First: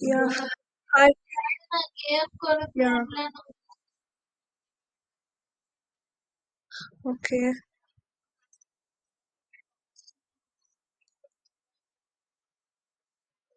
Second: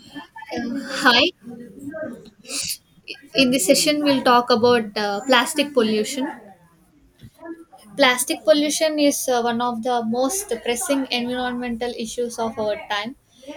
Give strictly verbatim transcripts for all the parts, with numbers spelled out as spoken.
Yeah, Uh, hi. Hi, Yeah, in this session, we'll talk about uh, plastic pollution. okay. Plastic pollution is uh, one of the most pressing environmental issues of our time.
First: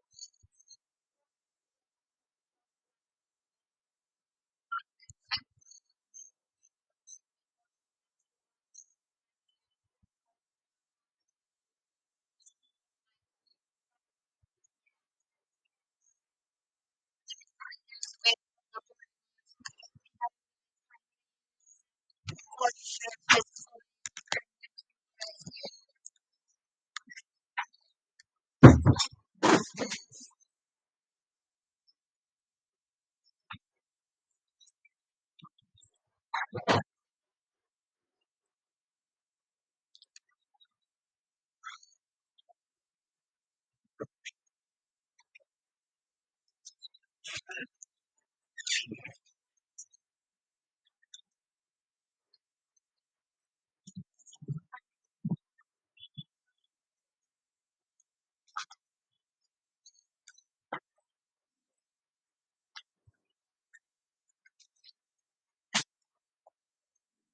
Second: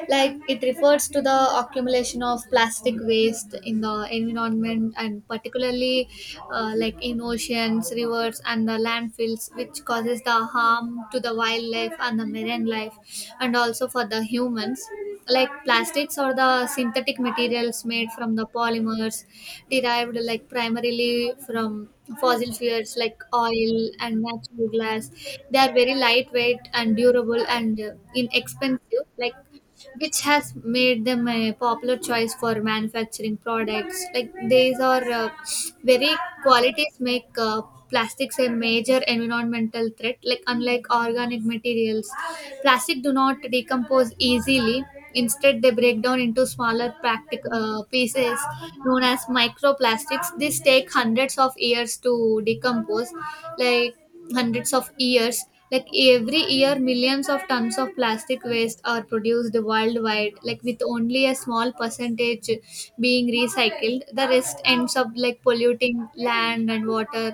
Like it refers to the accumulation of plastic waste in the environment, and particularly uh, like in oceans, rivers, and the landfills, which causes the harm to the wildlife and the marine life, and also for the humans. Like plastics or the synthetic materials made from the polymers derived like primarily from fossil fuels like oil and natural glass, they are very lightweight and durable and uh, inexpensive, like which has made them a popular choice for manufacturing products like these are uh, very qualities make uh, plastics a major environmental threat. Like unlike organic materials, plastic do not decompose easily, instead they break down into smaller practic- uh, pieces known as microplastics. These take hundreds of years to decompose, like hundreds of years. Like every year millions of tons of plastic waste are produced worldwide, like with only a small percentage being recycled, the rest ends up like polluting land and water,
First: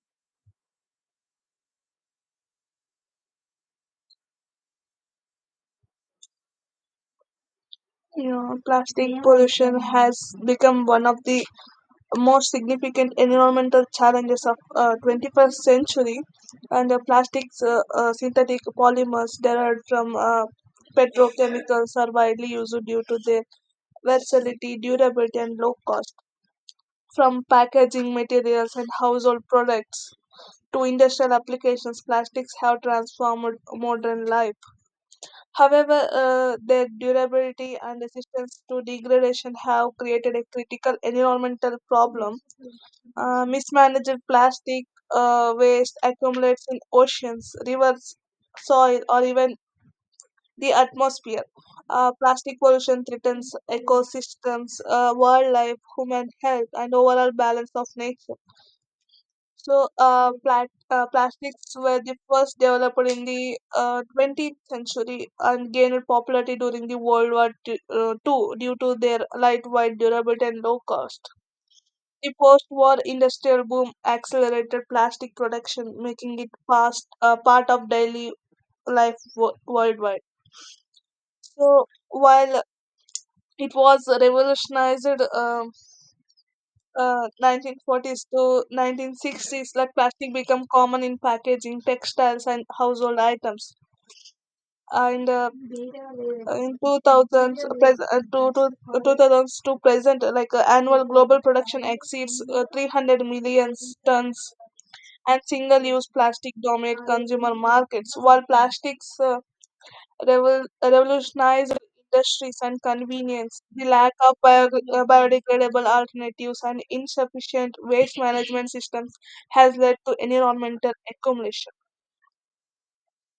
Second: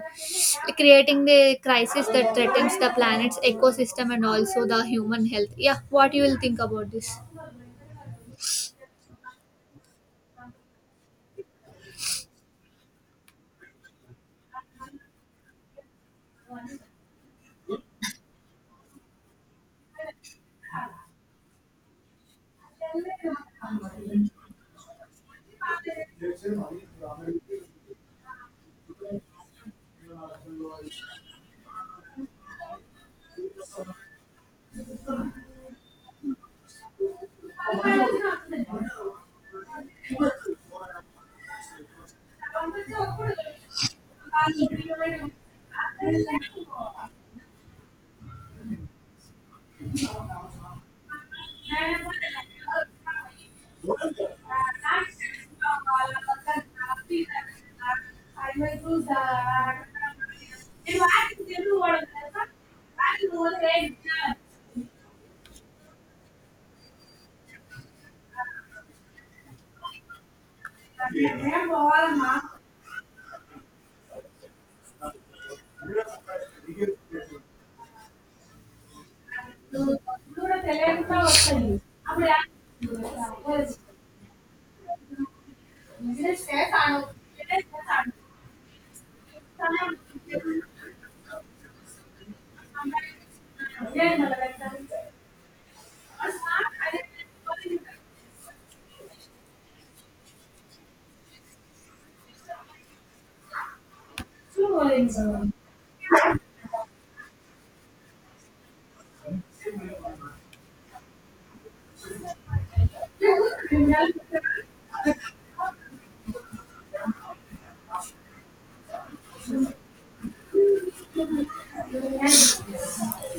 creating the crisis that threatens the planet's ecosystem and also the human health. Yeah, what you will think about this? Yeah, plastic pollution has become one of the most significant environmental challenges of uh, twenty-first century, and the plastics, uh, uh, synthetic polymers derived from uh, petrochemicals are widely used due to their versatility, durability, and low cost. From packaging materials and household products to industrial applications, plastics have transformed modern life. However, uh, their durability and resistance to degradation have created a critical environmental problem. Uh, mismanaged plastic uh, waste accumulates in oceans, rivers, soil, or even the atmosphere. Uh, plastic pollution threatens ecosystems, uh, wildlife, human health, and overall balance of nature. So, uh, plat- uh, plastics were the first developed in the uh, twentieth century and gained popularity during the World War two uh, the second due to their lightweight, durable, and low cost. The post-war industrial boom accelerated plastic production, making it fast uh, part of daily life wo- worldwide. So, while it was revolutionized, um uh, nineteen forties to nineteen sixties, like plastic become common in packaging, textiles, and household items. And uh, in two thousands pres- uh, to, to, two thousands to present, uh, like uh, annual global production exceeds uh, three hundred million tons, and single-use plastic dominate consumer markets, while plastics uh, revol- revolutionized industries and convenience. The lack of bio- uh, biodegradable alternatives and insufficient waste management systems has led to environmental accumulation.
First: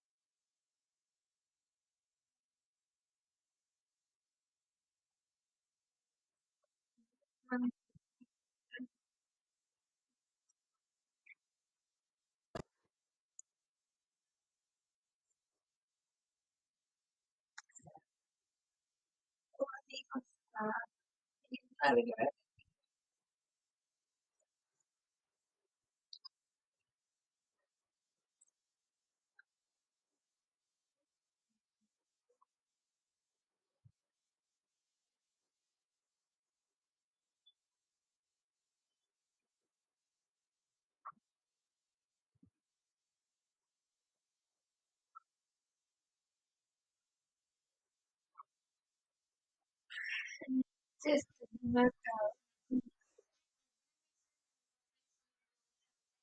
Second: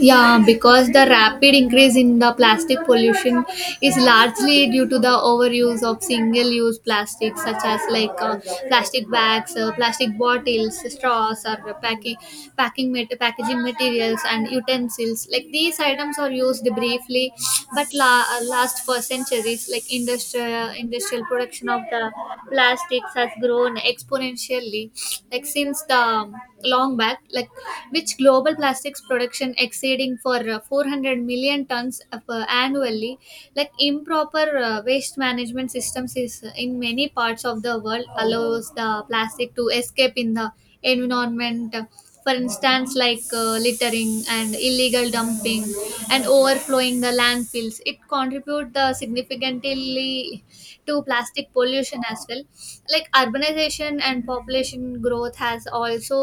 Yeah, because the rapid increase in the plastic pollution is largely due to the overuse of single-use plastics such as like uh, plastic bags, uh, plastic bottles, straws, or packing packing mat- packaging materials and utensils. Like these items are used briefly, but la- uh, last for centuries. Like industrial industrial production of the plastics has grown exponentially like since the long back, like which global plastics production exceeding for uh, four hundred million tons of, uh, annually. Like improper uh, waste management systems is in many parts of the world allows the plastic to escape in the environment, for instance like uh, littering and illegal dumping and overflowing the landfills, it contribute the significantly to plastic pollution as well. Like urbanization and population growth has also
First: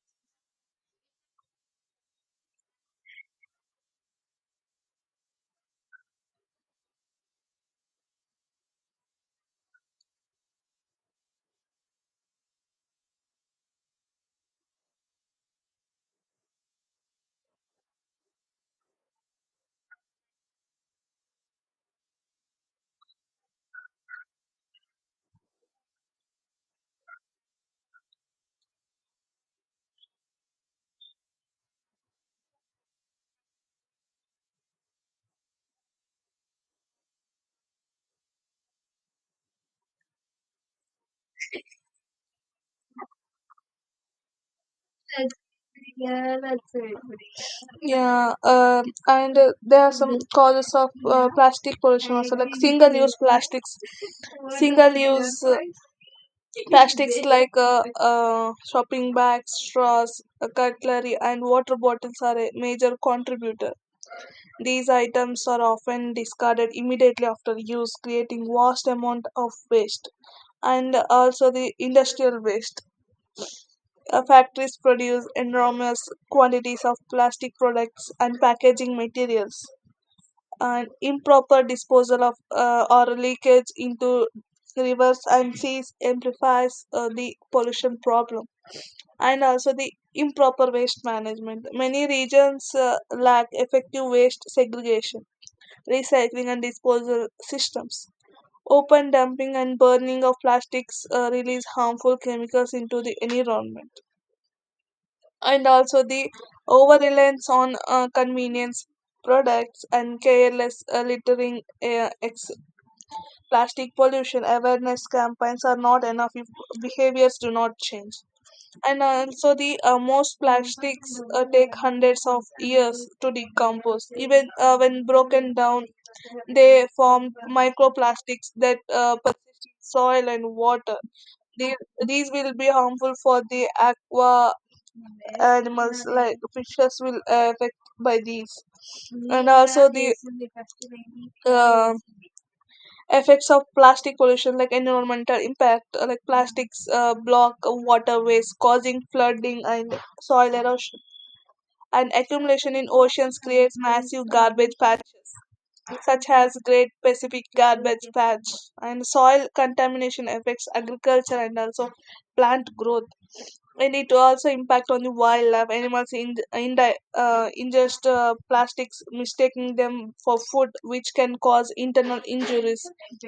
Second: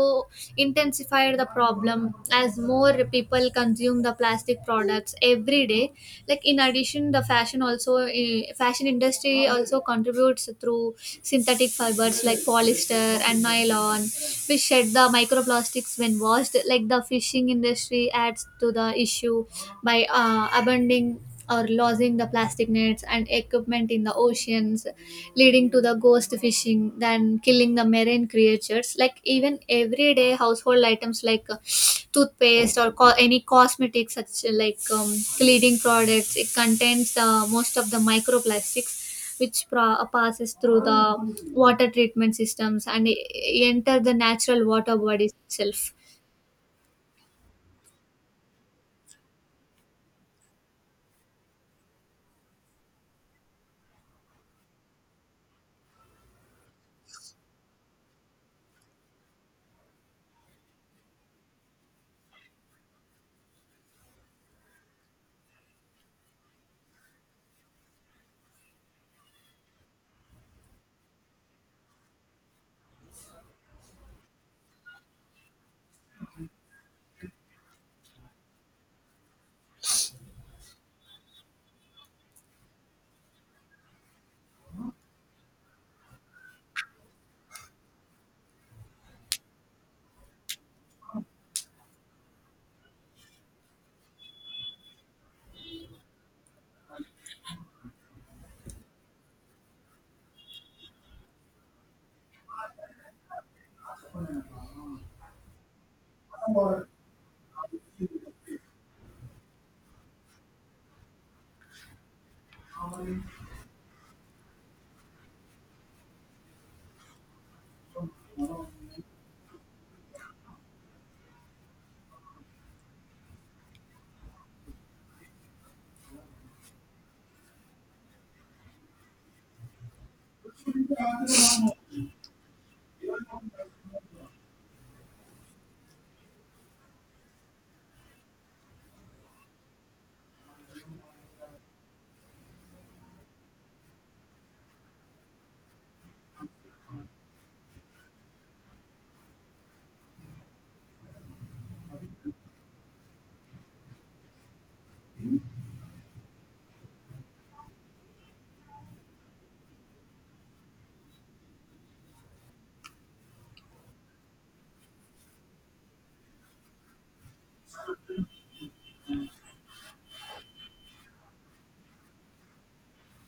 intensified the problem as more people consume the plastic products every day. Like in addition the fashion also eh, fashion industry also contributes through synthetic fibers like polyester and nylon, which shed the microplastics when washed. Like the fishing industry adds to the issue by uh, abandoning or losing the plastic nets and equipment in the oceans, leading to the ghost fishing, then killing the marine creatures. Like even everyday household items like toothpaste or co- any cosmetics such like um, cleaning products, it contains the most of the microplastics, which pro- passes through the water treatment systems and e- e, enter the natural water bodies itself. Yeah, um and uh, There are some causes of uh, plastic pollution also, like single-use plastics, single-use uh, plastics like uh, uh, shopping bags, straws, uh, cutlery, and water bottles are a major contributor. These items are often discarded immediately after use, creating vast amount of waste, and also the industrial waste. Uh, Factories produce enormous quantities of plastic products and packaging materials. And improper disposal of uh, or leakage into rivers and seas amplifies uh, the pollution problem, and also the improper waste management. Many regions uh, lack effective waste segregation, recycling and disposal systems. Open dumping and burning of plastics uh, release harmful chemicals into the environment. And also the over reliance on uh, convenience products and careless uh, littering. Uh, ex- plastic pollution awareness campaigns are not enough if behaviors do not change. And also, the uh, most plastics uh, take hundreds of years to decompose. Even uh, when broken down, they form microplastics that uh, persist in soil and water. These, these will be harmful for the aqua animals, like fishes will affect by these. And also, the uh, effects of plastic pollution, like environmental impact, uh, like plastics uh, block waterways, causing flooding and soil erosion, and accumulation in oceans creates massive garbage patches such as great pacific garbage patch, and soil contamination affects agriculture and also plant growth. And it also impact on the wildlife animals in, in uh, ingest uh, plastics, mistaking them for food, which can cause internal injuries,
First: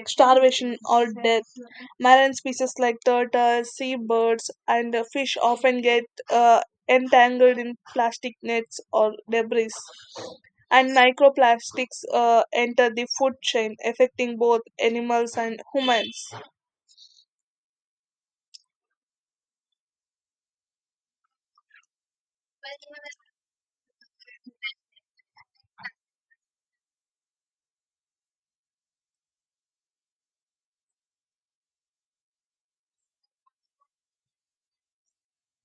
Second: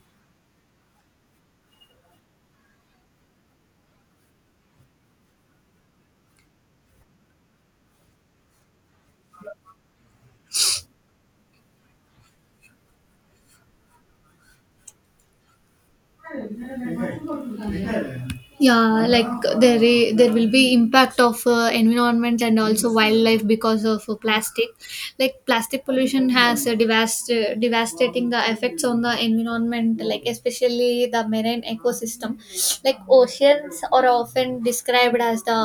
starvation or death. Marine species like turtles, seabirds and uh, fish often get uh, entangled in plastic nets or debris, and microplastics uh, enter the food chain, affecting both animals and humans. Yeah, like there i- there will be impact of uh, environment and also wildlife because of uh, plastic. Like plastic pollution has a devast- uh, devastating uh, effects on the environment, like especially the marine ecosystem. Like oceans are often described as the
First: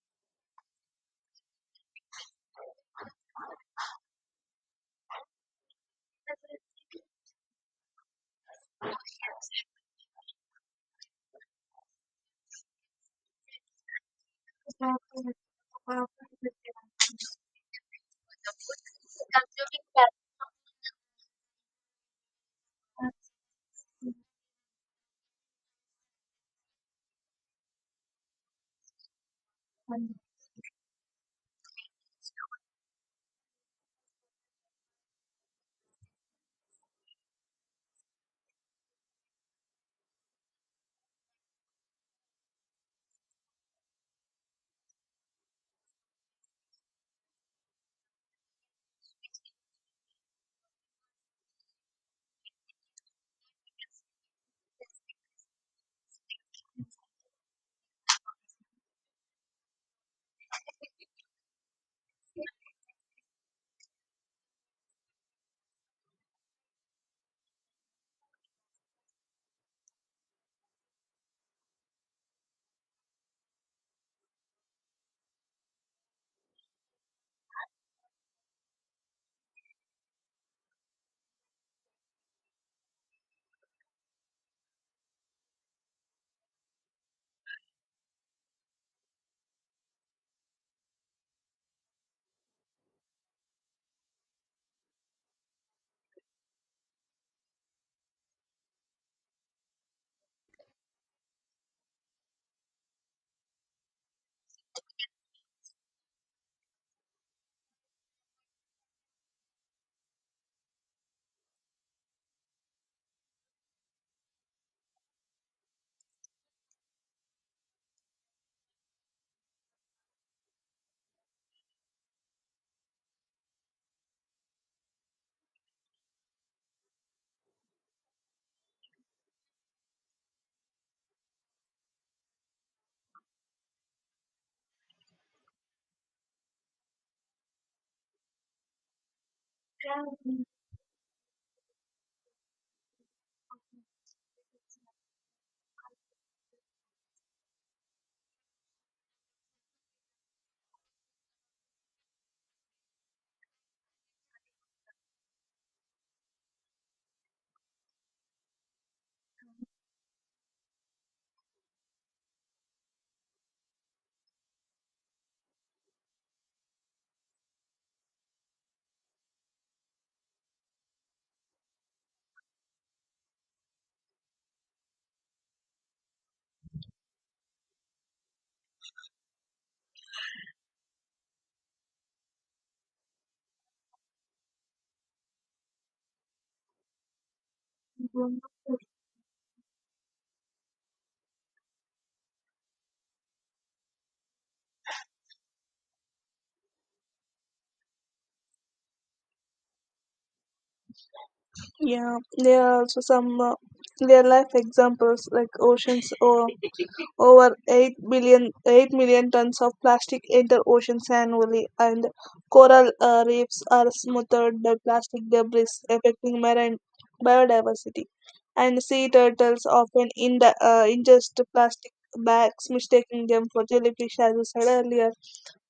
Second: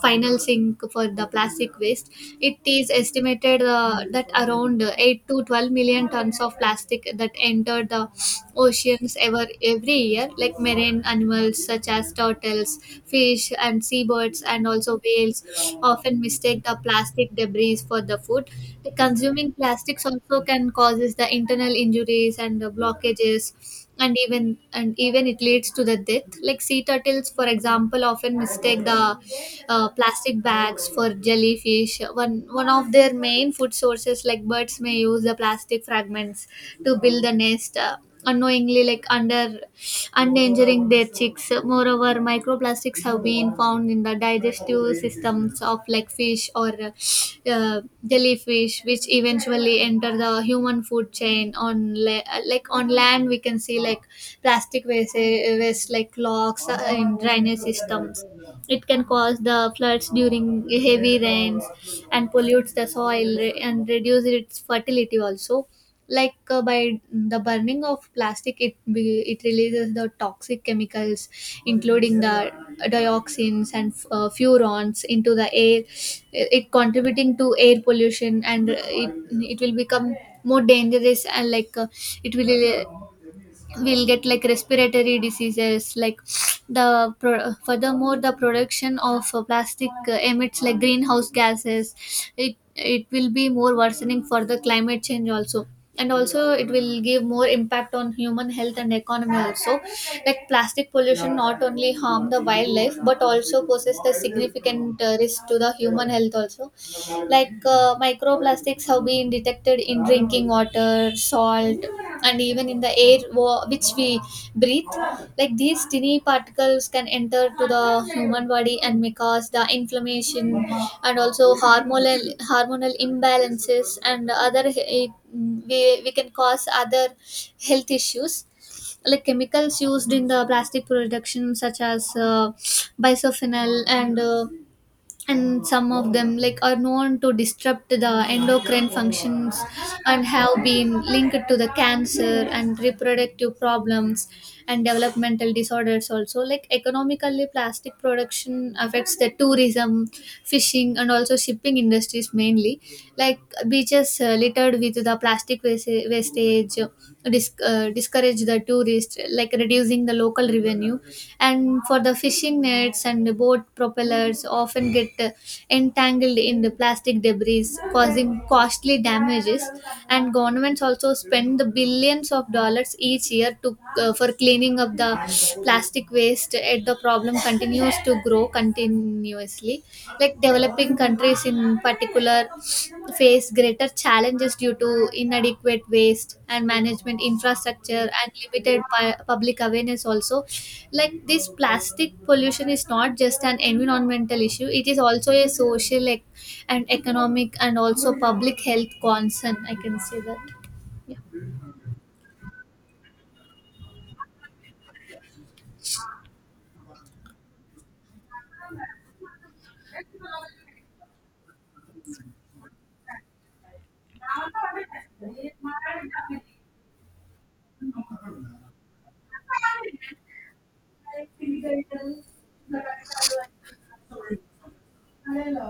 final sink for the plastic waste. It is estimated uh, that around eight to twelve million tons of plastic that entered the oceans ever every year. Like marine animals such as turtles, fish and seabirds and also whales often mistake the plastic debris for the food. The consuming plastics also can causes the internal injuries and the blockages, and even and even it leads to the death. Like sea turtles for example often mistake the uh, plastic bags for jellyfish, one one of their main food sources. Like birds may use the plastic fragments to build the nest uh, unknowingly, like under endangering their chicks. Moreover microplastics have been found in the digestive systems of like fish or uh, jellyfish, which eventually enter the human food chain. On la- like on land we can see like plastic waste, waste like locks uh, in drainage systems, it can cause the floods during heavy rains and pollutes the soil re- and reduce its fertility also. Like uh, by the burning of plastic, it be- it releases the toxic chemicals including the dioxins and uh, furans into the air. It it contributing to air pollution, and uh, it, it will become more dangerous, and like uh, it will we'll get like respiratory diseases. Like the pro- furthermore the production of uh, plastic uh, emits like greenhouse gases, it it will be more worsening for the climate change also. And also it will give more impact on human health and economy also. Like plastic pollution not only harm the wildlife but also poses the significant uh, risk to the human health also. Like uh, microplastics have been detected in drinking water, salt, and even in the air wa- which we breathe. Like these tiny particles can enter to the human body and may cause the inflammation and also hormonal hormonal imbalances and other eh, we, we can cause other health issues. Like chemicals used in the plastic production such as uh, bisphenol and uh, and some of them like are known to disrupt the endocrine functions and have been linked to the cancer and reproductive problems and developmental disorders also. Like economically plastic production affects the tourism, fishing and also shipping industries mainly. Like beaches uh, littered with the plastic wasta- wastage, disc uh, discourage the tourists, like reducing the local revenue. And for the fishing nets and the boat propellers, often get uh, entangled in the plastic debris, causing costly damages. And governments also spend the billions of dollars each year to uh, for cleaning up the plastic waste. Yet the problem continues to grow, con- continuously. Like developing countries in particular face greater challenges due to inadequate waste and management infrastructure and limited pu- public awareness also. Like this plastic pollution is not just an environmental issue, it is also a social ec- and economic and also public health concern, I can say that. Yeah, there are also some uh, real life examples like oceans, or over eight billion, eight million tons of plastic enter oceans annually, and coral uh, reefs are smothered by plastic debris, affecting marine biodiversity. And sea turtles often in the, uh, ingest plastic bags, mistaking them for jellyfish, as I said earlier.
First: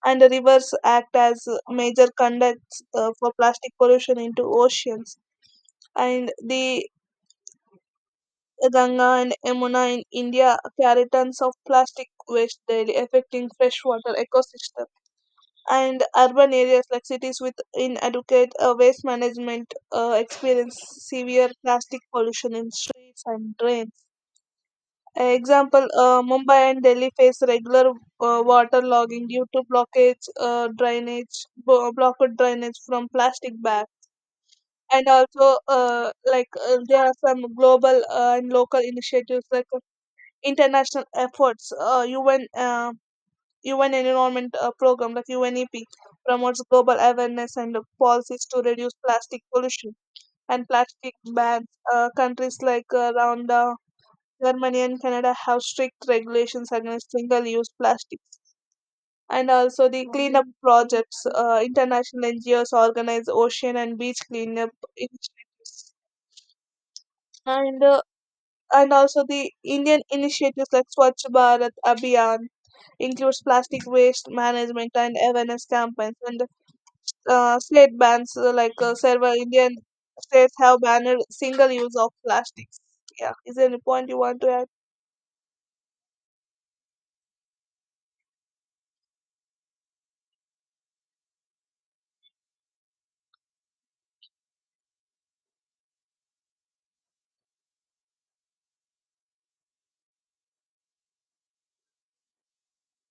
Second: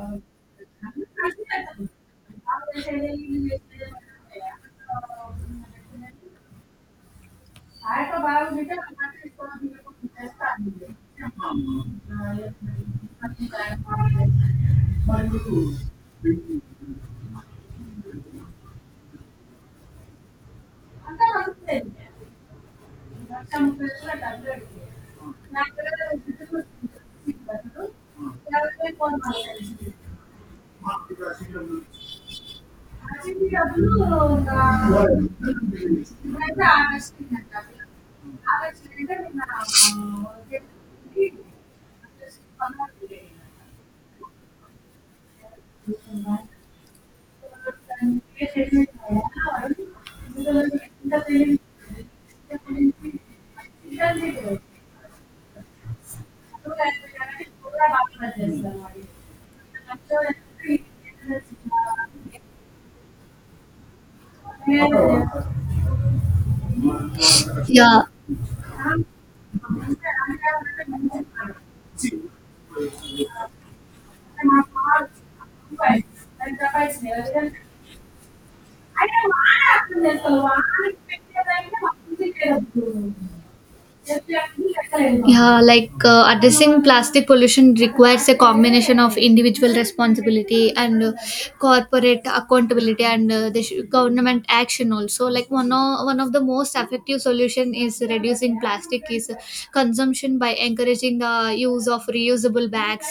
And the rivers act as major conducts uh, for plastic pollution into oceans, and the Ganga and Yamuna in India carry tons of plastic waste daily, affecting freshwater ecosystem. And urban areas like cities with inadequate uh, waste management uh, experience severe plastic pollution in streets and drains. Example: uh, Mumbai and Delhi face regular uh, water logging due to blockage, uh, drainage, bo- blocked drainage from plastic bags. And also uh, like uh, there are some global uh, and local initiatives like international efforts. Uh, U N uh, U N Environment uh, Program, like UNEP, promotes global awareness and policies to reduce plastic pollution and plastic bans. Uh, countries like uh, around uh, Germany and Canada have strict regulations against single-use plastics. And also the cleanup projects, uh, international N G Os organize ocean and beach cleanup initiatives. And uh, Yeah. and also the Indian initiatives like Swachh Bharat Abhiyan includes plastic waste management and awareness campaigns. And uh, state bans, uh, like uh, several Indian states have banned single use of plastics. Yeah, is there any point you want to add? Yeah, like uh, addressing plastic pollution requires a combination of individual responsibility and uh, corporate accountability and uh, the sh- government action also. Like one of, one of the most effective solution is reducing plastic is consumption by encouraging the use of reusable bags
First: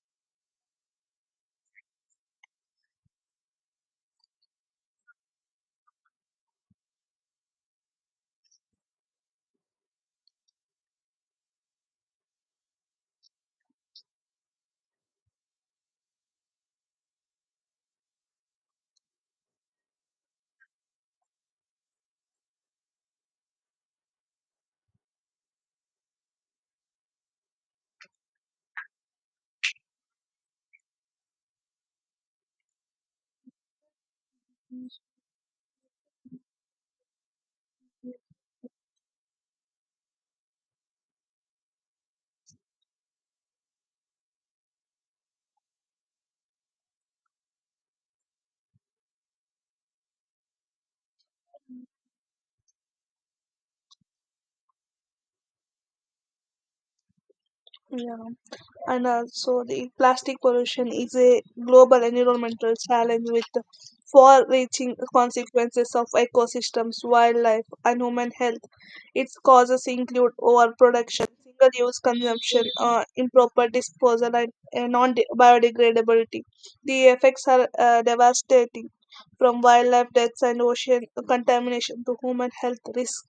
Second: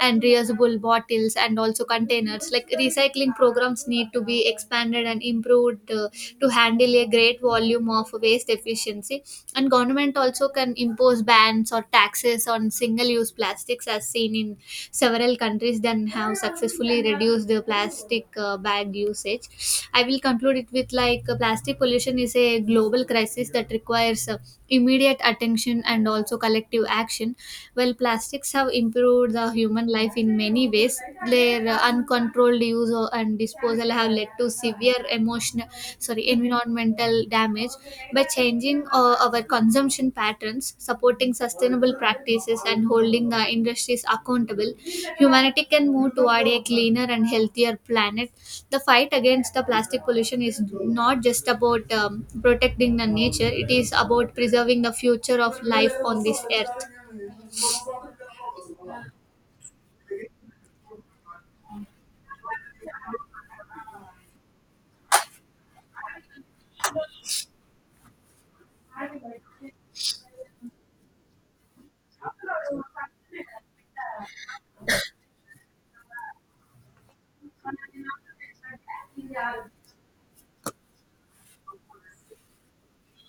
and reusable bottles and also containers. Like recycling programs need to be expanded and improved uh, to handle a great volume of waste efficiency, and government also can impose bans or taxes on single use plastics as seen in several countries that have successfully reduced the plastic uh, bag usage. I will conclude it with like uh, plastic pollution is a global crisis that requires uh, immediate attention and also collective action. While plastics have improved the human life in many ways, their uh, uncontrolled use or- and disposal have led to severe emotional, sorry, environmental damage. By changing uh, our consumption patterns, supporting sustainable practices, and holding the industries accountable, humanity can move toward a cleaner and healthier planet. The fight against the plastic pollution is not just about um, protecting the nature, it is about preserving the future of life on this earth. Yeah, and also the plastic pollution is a global environmental challenge with far-reaching consequences of ecosystems, wildlife, and human health. Its causes include overproduction, single-use consumption, uh, improper disposal, and uh, non-biodegradability. The effects are uh, devastating, from wildlife deaths and ocean contamination to human health risks.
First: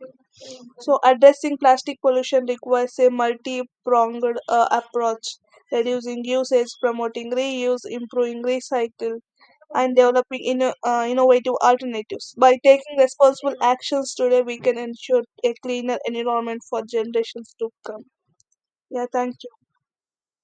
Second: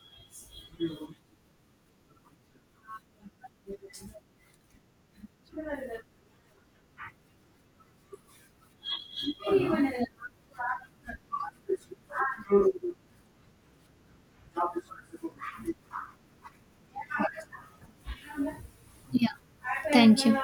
So, addressing plastic pollution requires a multi pronged uh, approach, reducing usage, promoting reuse, improving recycle, and developing inno- uh, innovative alternatives. By taking responsible actions today, we can ensure a cleaner environment for generations to come. Yeah, Yeah, thank you. thank you.